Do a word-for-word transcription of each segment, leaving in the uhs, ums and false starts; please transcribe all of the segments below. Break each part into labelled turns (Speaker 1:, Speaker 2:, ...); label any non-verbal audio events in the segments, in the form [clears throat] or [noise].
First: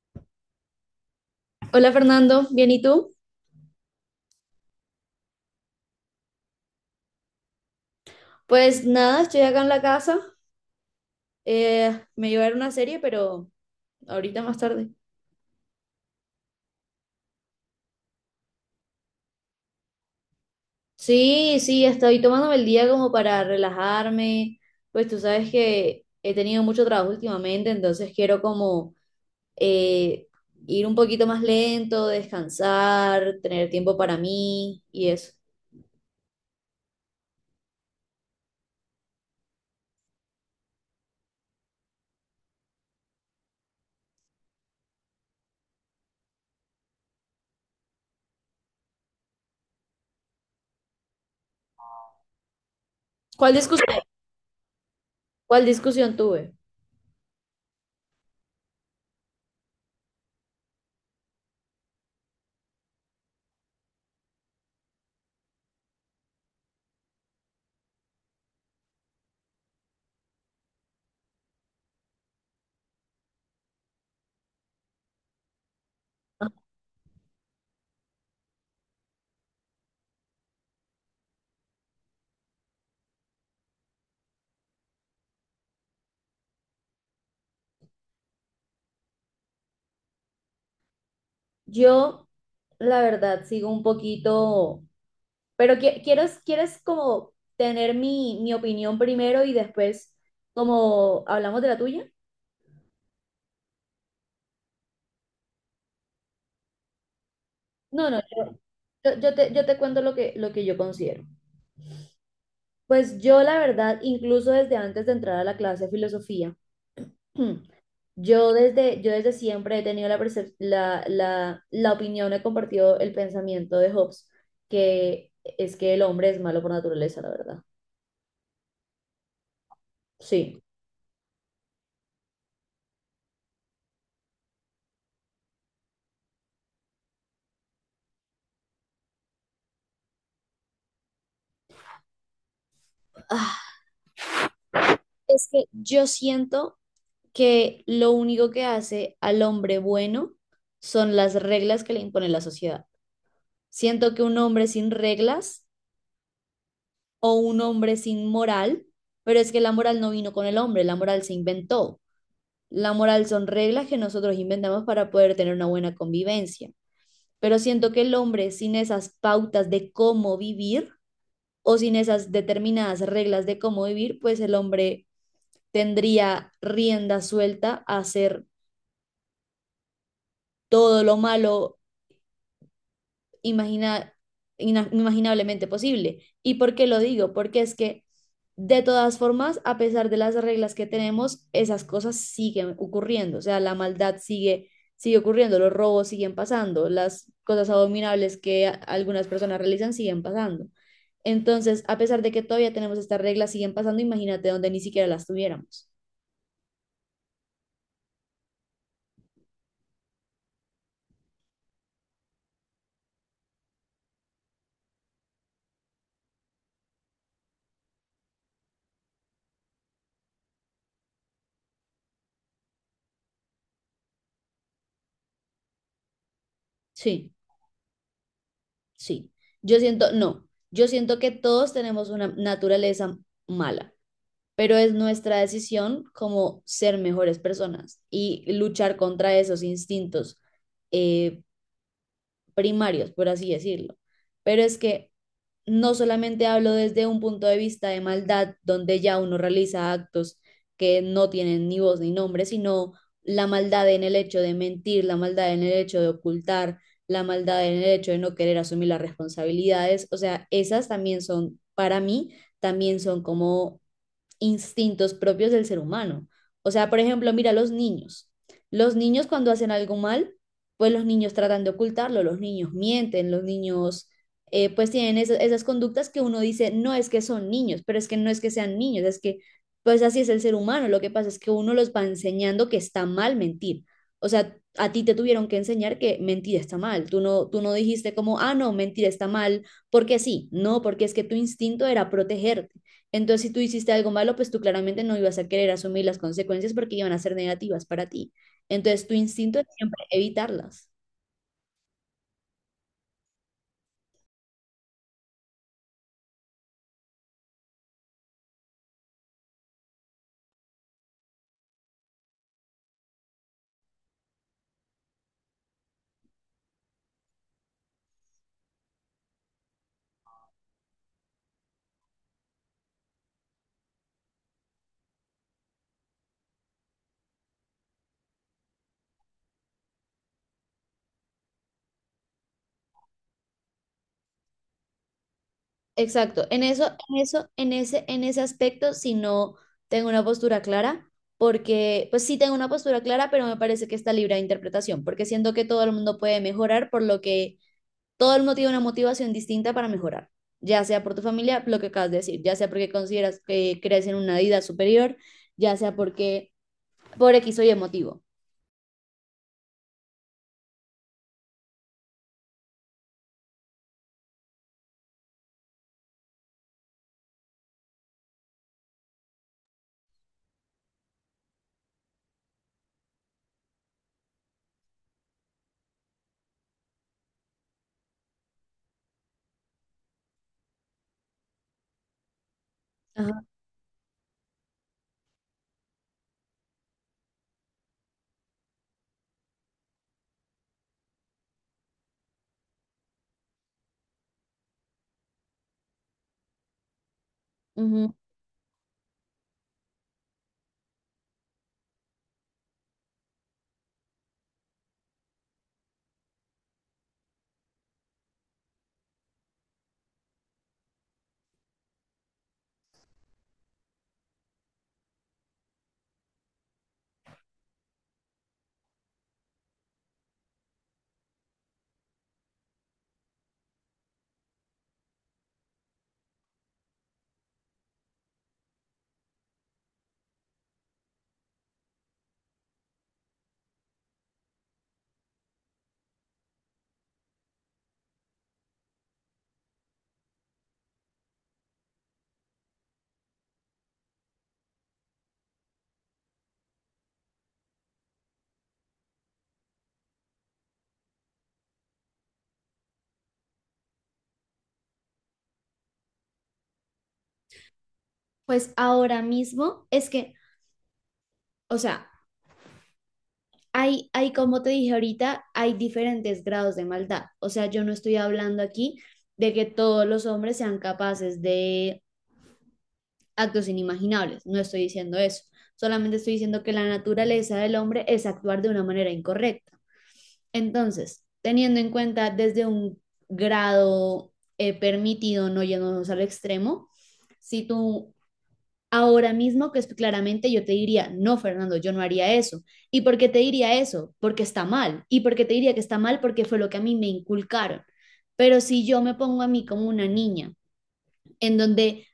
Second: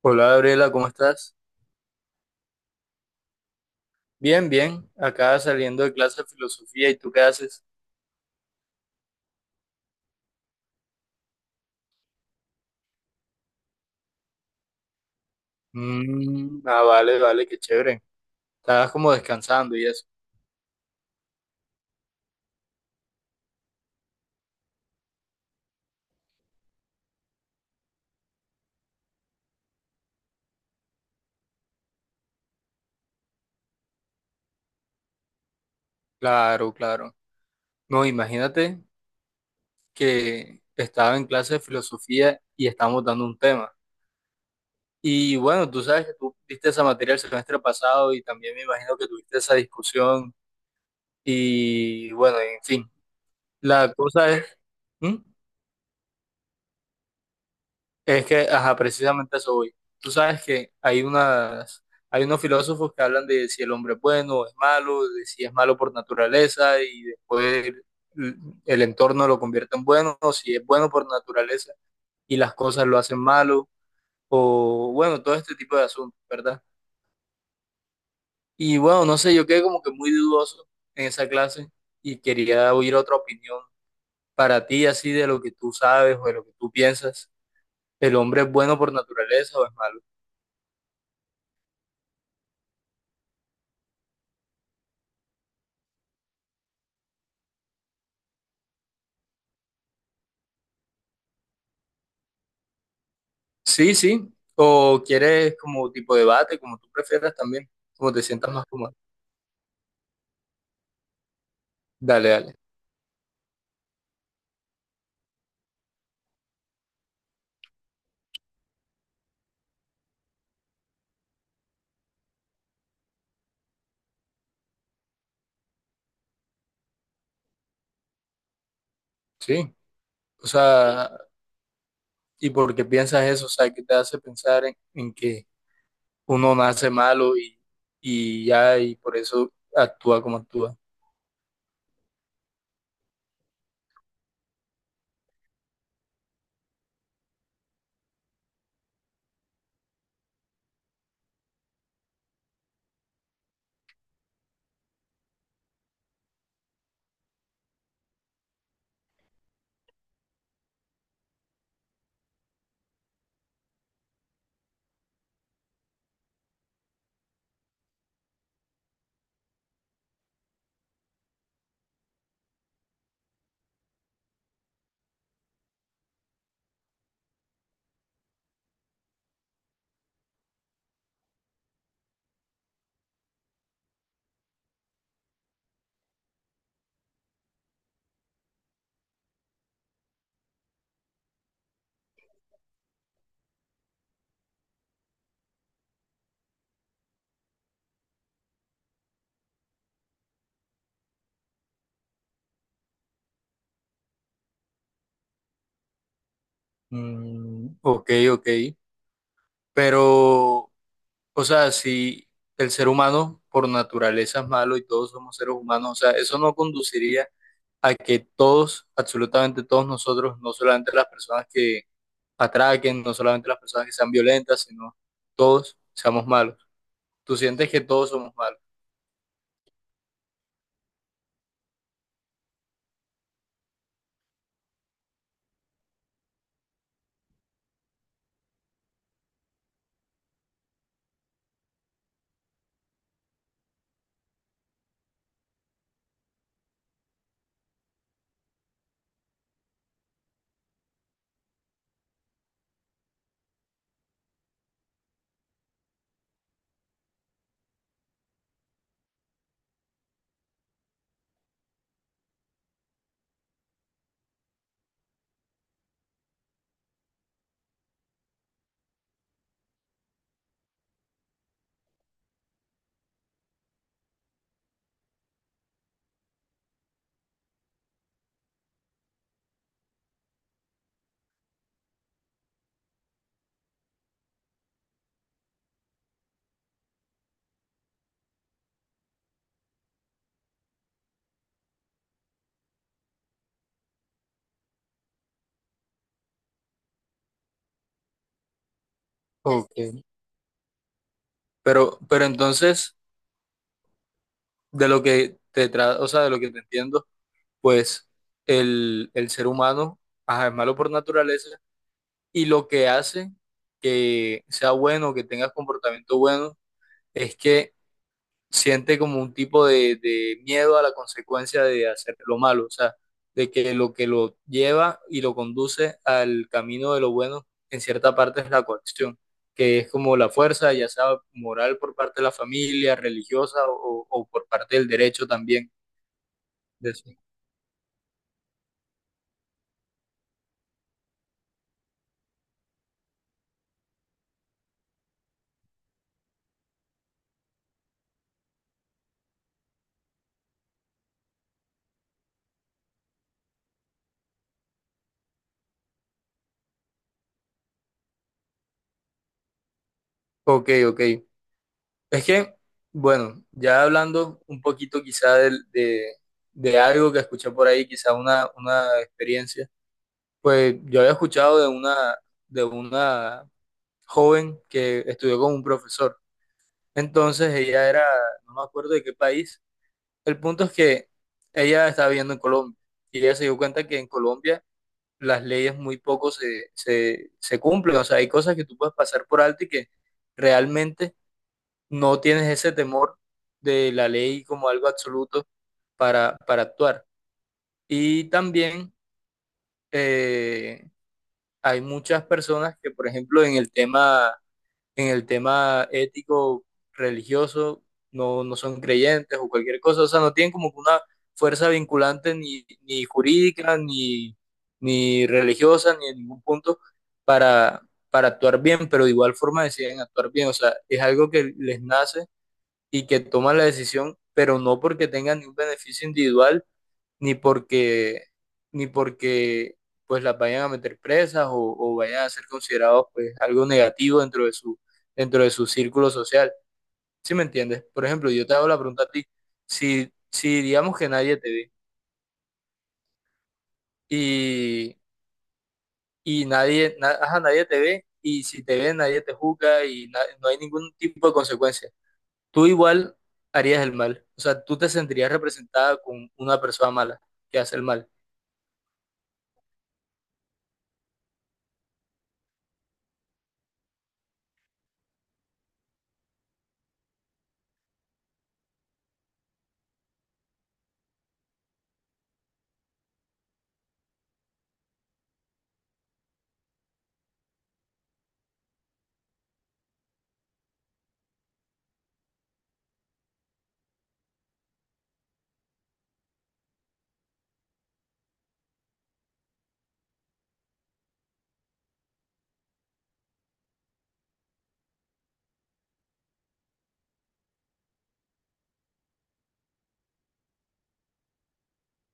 Speaker 1: Hola Gabriela, ¿cómo estás?
Speaker 2: Hola Fernando, ¿bien y tú?
Speaker 1: Bien, bien. Acá saliendo de clase de filosofía, ¿y tú qué haces?
Speaker 2: Pues nada, estoy acá en la casa. Eh, me iba a ver una serie, pero ahorita más tarde.
Speaker 1: Mm, ah, vale, vale, qué chévere. Estabas como descansando y eso.
Speaker 2: Sí, sí, estoy tomándome el día como para relajarme. Pues tú sabes que he tenido mucho trabajo últimamente, entonces quiero como eh, ir un poquito más lento, descansar, tener tiempo para mí y eso.
Speaker 1: Claro, claro. No, imagínate que estaba en clase de filosofía y estábamos dando un tema. Y bueno, tú sabes que tú viste esa materia el semestre pasado y también me imagino que tuviste esa discusión. Y bueno, en fin,
Speaker 2: ¿Cuál
Speaker 1: la
Speaker 2: discusión?
Speaker 1: cosa es... ¿Mm?
Speaker 2: ¿Cuál discusión tuve?
Speaker 1: Es que, ajá, precisamente a eso voy. Tú sabes que hay unas, hay unos filósofos que hablan de si el hombre es bueno o es malo, de si es malo por naturaleza y después el, el entorno lo convierte en bueno, o si es bueno por naturaleza y las cosas lo hacen malo, o bueno, todo este tipo de asuntos, ¿verdad? Y bueno, no sé, yo quedé como que muy dudoso en esa clase y quería oír otra opinión para ti, así de lo que tú sabes o de lo que tú piensas. ¿El hombre es bueno por naturaleza o es malo?
Speaker 2: Yo, la verdad, sigo un poquito. Pero qui- quieres, quieres como tener mi, mi opinión primero y después como hablamos de la tuya.
Speaker 1: Sí, sí. O quieres como tipo debate, como tú prefieras también,
Speaker 2: No,
Speaker 1: como
Speaker 2: no,
Speaker 1: te sientas
Speaker 2: yo,
Speaker 1: más cómodo.
Speaker 2: yo- yo te, yo te cuento lo que, lo que yo considero.
Speaker 1: Dale, dale.
Speaker 2: Pues yo la verdad, incluso desde antes de entrar a la clase de filosofía, [clears throat] yo desde, yo desde siempre he tenido la, percep- la, la, la opinión, he compartido el pensamiento de Hobbes, que es que el hombre es malo por naturaleza, la verdad.
Speaker 1: Sí. O
Speaker 2: Sí.
Speaker 1: sea, ¿y por qué piensas eso? O sea, ¿qué te hace pensar en, en que uno nace malo y, y ya, y por eso actúa como actúa?
Speaker 2: Ah, es que yo siento que lo único que hace al hombre bueno son las reglas que le impone la sociedad. Siento que un hombre sin reglas o un hombre sin moral, pero es que la moral no vino con el hombre, la moral se inventó. La moral son reglas que nosotros inventamos para poder tener una buena convivencia. Pero siento que el hombre sin esas pautas de cómo vivir o sin esas determinadas reglas de cómo vivir, pues el hombre tendría rienda suelta a hacer todo lo malo imagina, ina- inimaginablemente posible. ¿Y por qué lo digo? Porque es que de todas formas, a pesar de las reglas que tenemos, esas cosas siguen ocurriendo, o sea, la maldad sigue, sigue ocurriendo, los robos siguen pasando, las cosas abominables que a- algunas personas realizan siguen pasando. Entonces, a pesar de que todavía tenemos estas reglas, siguen pasando, imagínate donde ni siquiera las tuviéramos.
Speaker 1: Mm, ok, ok. Pero, o sea, si el ser humano por naturaleza es malo y todos somos seres humanos, o sea, eso no conduciría a que todos, absolutamente todos nosotros, no solamente las personas que atraquen, no solamente las personas que sean violentas, sino todos seamos malos.
Speaker 2: Sí,
Speaker 1: Tú sientes que todos somos malos.
Speaker 2: sí. Yo siento, no, yo siento que todos tenemos una naturaleza mala, pero es nuestra decisión como ser mejores personas y luchar contra esos instintos eh, primarios, por así decirlo. Pero es que no solamente hablo desde un punto de vista de maldad, donde ya uno realiza actos que no tienen ni voz ni nombre, sino la maldad en el hecho de mentir, la maldad en el hecho de ocultar, la maldad en el hecho de no querer asumir las responsabilidades. O sea, esas también son, para mí, también son como instintos propios del ser humano. O sea, por ejemplo, mira los niños. Los niños cuando hacen algo mal, pues los niños tratan de ocultarlo, los niños mienten, los niños eh, pues tienen esas, esas conductas que uno dice, no es que son niños, pero es que no es que sean niños, es que pues así es el ser humano. Lo que pasa es que uno los va enseñando que está mal mentir. O sea, a ti te tuvieron que enseñar que mentir está mal. Tú no, tú no dijiste como, ah, no, mentir está mal, porque sí. No, porque es que tu instinto era protegerte. Entonces, si tú hiciste algo malo, pues tú claramente no ibas a querer asumir las consecuencias porque iban a ser negativas para ti. Entonces, tu
Speaker 1: Así
Speaker 2: instinto es siempre
Speaker 1: ok.
Speaker 2: evitarlas.
Speaker 1: Pero, pero entonces, de lo que te tra- o sea, de lo que te entiendo, pues el, el ser humano, ajá, es malo por naturaleza, y lo que hace que sea bueno, que tengas comportamiento bueno, es que siente como un tipo de, de miedo a la consecuencia de hacer lo malo, o sea, de que lo que lo lleva y lo conduce al camino de lo bueno, en cierta parte es la coacción, que es como la fuerza, ya sea moral por parte de la familia, religiosa o, o por parte del derecho también.
Speaker 2: Exacto. En eso,
Speaker 1: De- eso.
Speaker 2: en eso, en ese, en ese aspecto, si no tengo una postura clara, porque, pues sí tengo una postura clara, pero me parece que está libre de interpretación, porque siento que todo el mundo puede mejorar, por lo que todo el mundo tiene una motivación distinta para mejorar, ya sea por tu familia, lo que acabas de decir, ya sea porque consideras que crees en una vida superior, ya sea porque por X o Y motivo.
Speaker 1: Ok, ok. Es que, bueno, ya hablando un poquito quizá del- de, de algo que escuché por ahí, quizá una, una experiencia, pues yo había escuchado de una, de una joven que estudió con un profesor. Entonces ella era, no me acuerdo de qué país. El punto es que ella estaba viviendo en Colombia y ella
Speaker 2: Ajá,
Speaker 1: se dio cuenta que en Colombia las leyes muy poco se, se, se cumplen. O sea, hay cosas que tú puedes pasar por alto y que realmente no tienes ese temor de la ley como algo absoluto para, para actuar.
Speaker 2: ujú.
Speaker 1: Y también eh, hay muchas personas que, por ejemplo, en el tema, en el tema ético religioso, no, no son creyentes o cualquier cosa, o sea, no tienen como que una fuerza vinculante ni, ni jurídica, ni, ni religiosa, ni en ningún punto para, para actuar bien, pero de igual forma deciden actuar bien, o sea, es algo que les nace y que toman la decisión, pero no porque tengan ningún beneficio individual, ni porque, ni porque pues las vayan a meter presas o, o vayan a ser considerados pues algo negativo dentro de su, dentro de su círculo social. ¿Sí me entiendes? Por ejemplo, yo te hago la pregunta a ti, si, si digamos que nadie te ve y, y nadie, na- ajá, nadie te ve y si te ve nadie te juzga y na- no hay ningún tipo de consecuencia. Tú igual harías el mal. O sea, tú te sentirías representada con una persona mala que hace el mal.
Speaker 2: Pues ahora mismo es que, o sea, hay, hay, como te dije ahorita, hay diferentes grados de maldad. O sea, yo no estoy hablando aquí de que todos los hombres sean capaces de actos inimaginables. No estoy diciendo eso. Solamente estoy diciendo que la naturaleza del hombre es actuar de una manera incorrecta. Entonces, teniendo en cuenta desde un grado eh, permitido, no yéndonos al extremo, si tú. Ahora mismo, que es claramente, yo te diría, no, Fernando, yo no haría eso. ¿Y por qué te diría eso? Porque está mal. ¿Y por qué te diría que está mal? Porque fue lo que a mí me inculcaron. Pero si yo me pongo a mí como una niña, en donde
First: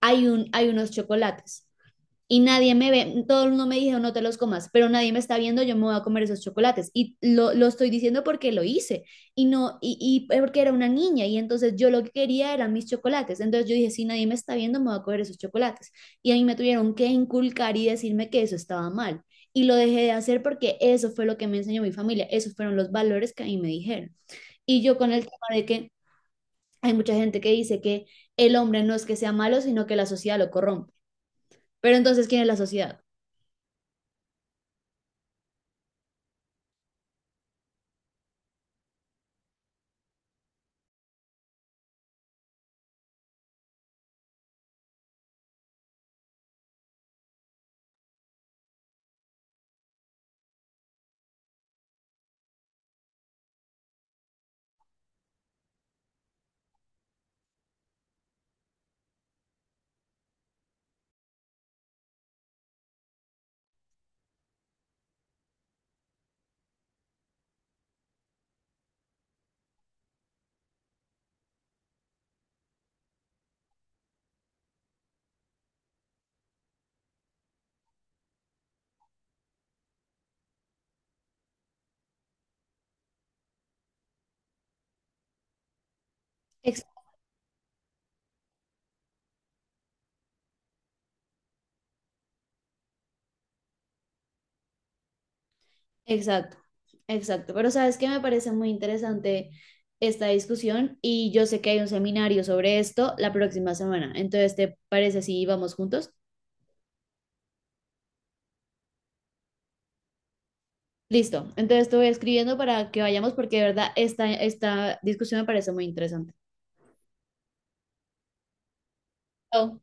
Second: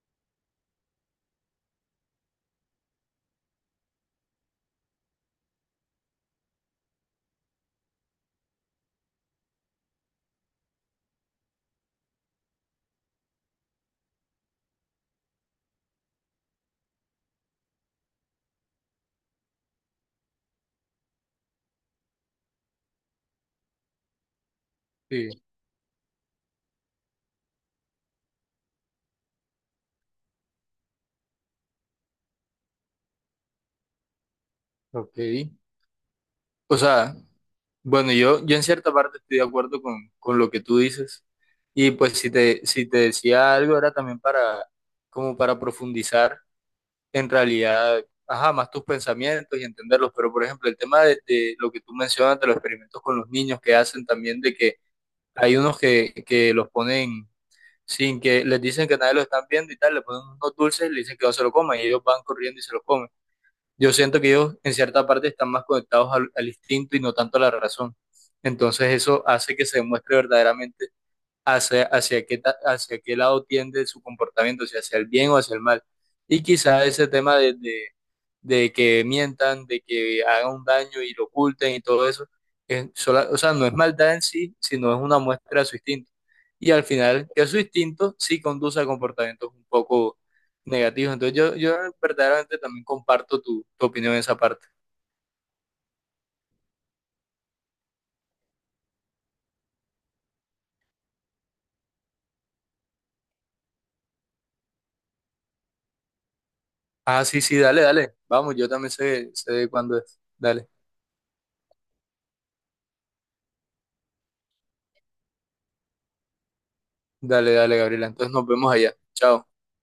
Speaker 2: hay, un, hay unos chocolates y nadie me ve, todo el mundo me dijo no te los comas, pero nadie me está viendo, yo me voy a comer esos chocolates, y lo, lo estoy diciendo porque lo hice. Y no y, y porque era una niña y entonces yo lo que quería eran mis chocolates, entonces yo dije si nadie me está viendo me voy a comer esos chocolates, y a mí me tuvieron que inculcar y decirme que eso estaba mal y lo dejé de hacer porque eso fue lo que me enseñó mi familia, esos fueron los valores que a mí me dijeron. Y yo con el
Speaker 1: Sí,
Speaker 2: tema de que hay mucha gente que dice que el hombre no es que sea malo sino que la sociedad lo corrompe, pero entonces ¿quién es la sociedad?
Speaker 1: ok. O sea, bueno, yo, yo en cierta parte estoy de acuerdo con, con lo que tú dices. Y pues si te, si te decía algo era también para, como para profundizar en realidad, ajá, más tus pensamientos y entenderlos. Pero por ejemplo, el tema de, de lo que tú mencionas de los experimentos con los niños que hacen también de que hay unos que, que los ponen sin que les dicen que nadie lo están viendo y tal, le ponen unos dulces, le dicen que no se lo coman y ellos van corriendo y se lo comen. Yo siento que ellos en cierta parte están más conectados al, al instinto y no tanto a la razón. Entonces eso hace que se demuestre verdaderamente hacia, hacia qué, ta- hacia qué lado tiende su comportamiento, si hacia el bien o hacia el mal. Y quizá ese tema de, de, de que mientan, de que hagan un daño y lo oculten y todo eso, es sola- o sea, no es maldad en sí, sino es una muestra de su instinto. Y al
Speaker 2: Exacto.
Speaker 1: final, que su instinto sí conduce a comportamientos un poco negativos. Entonces yo, yo verdaderamente también comparto tu, tu opinión en esa parte.
Speaker 2: Exacto, exacto. Pero sabes que me parece muy interesante esta discusión y yo sé que hay un seminario sobre esto la próxima semana. Entonces, ¿te parece si vamos juntos?
Speaker 1: Ah, sí, sí, dale, dale. Vamos, yo también sé, sé cuándo es. Dale,
Speaker 2: Listo. Entonces te voy escribiendo para que vayamos porque de verdad esta, esta discusión me parece muy interesante.
Speaker 1: dale, dale, Gabriela. Entonces nos vemos allá. Chao.
Speaker 2: Chao.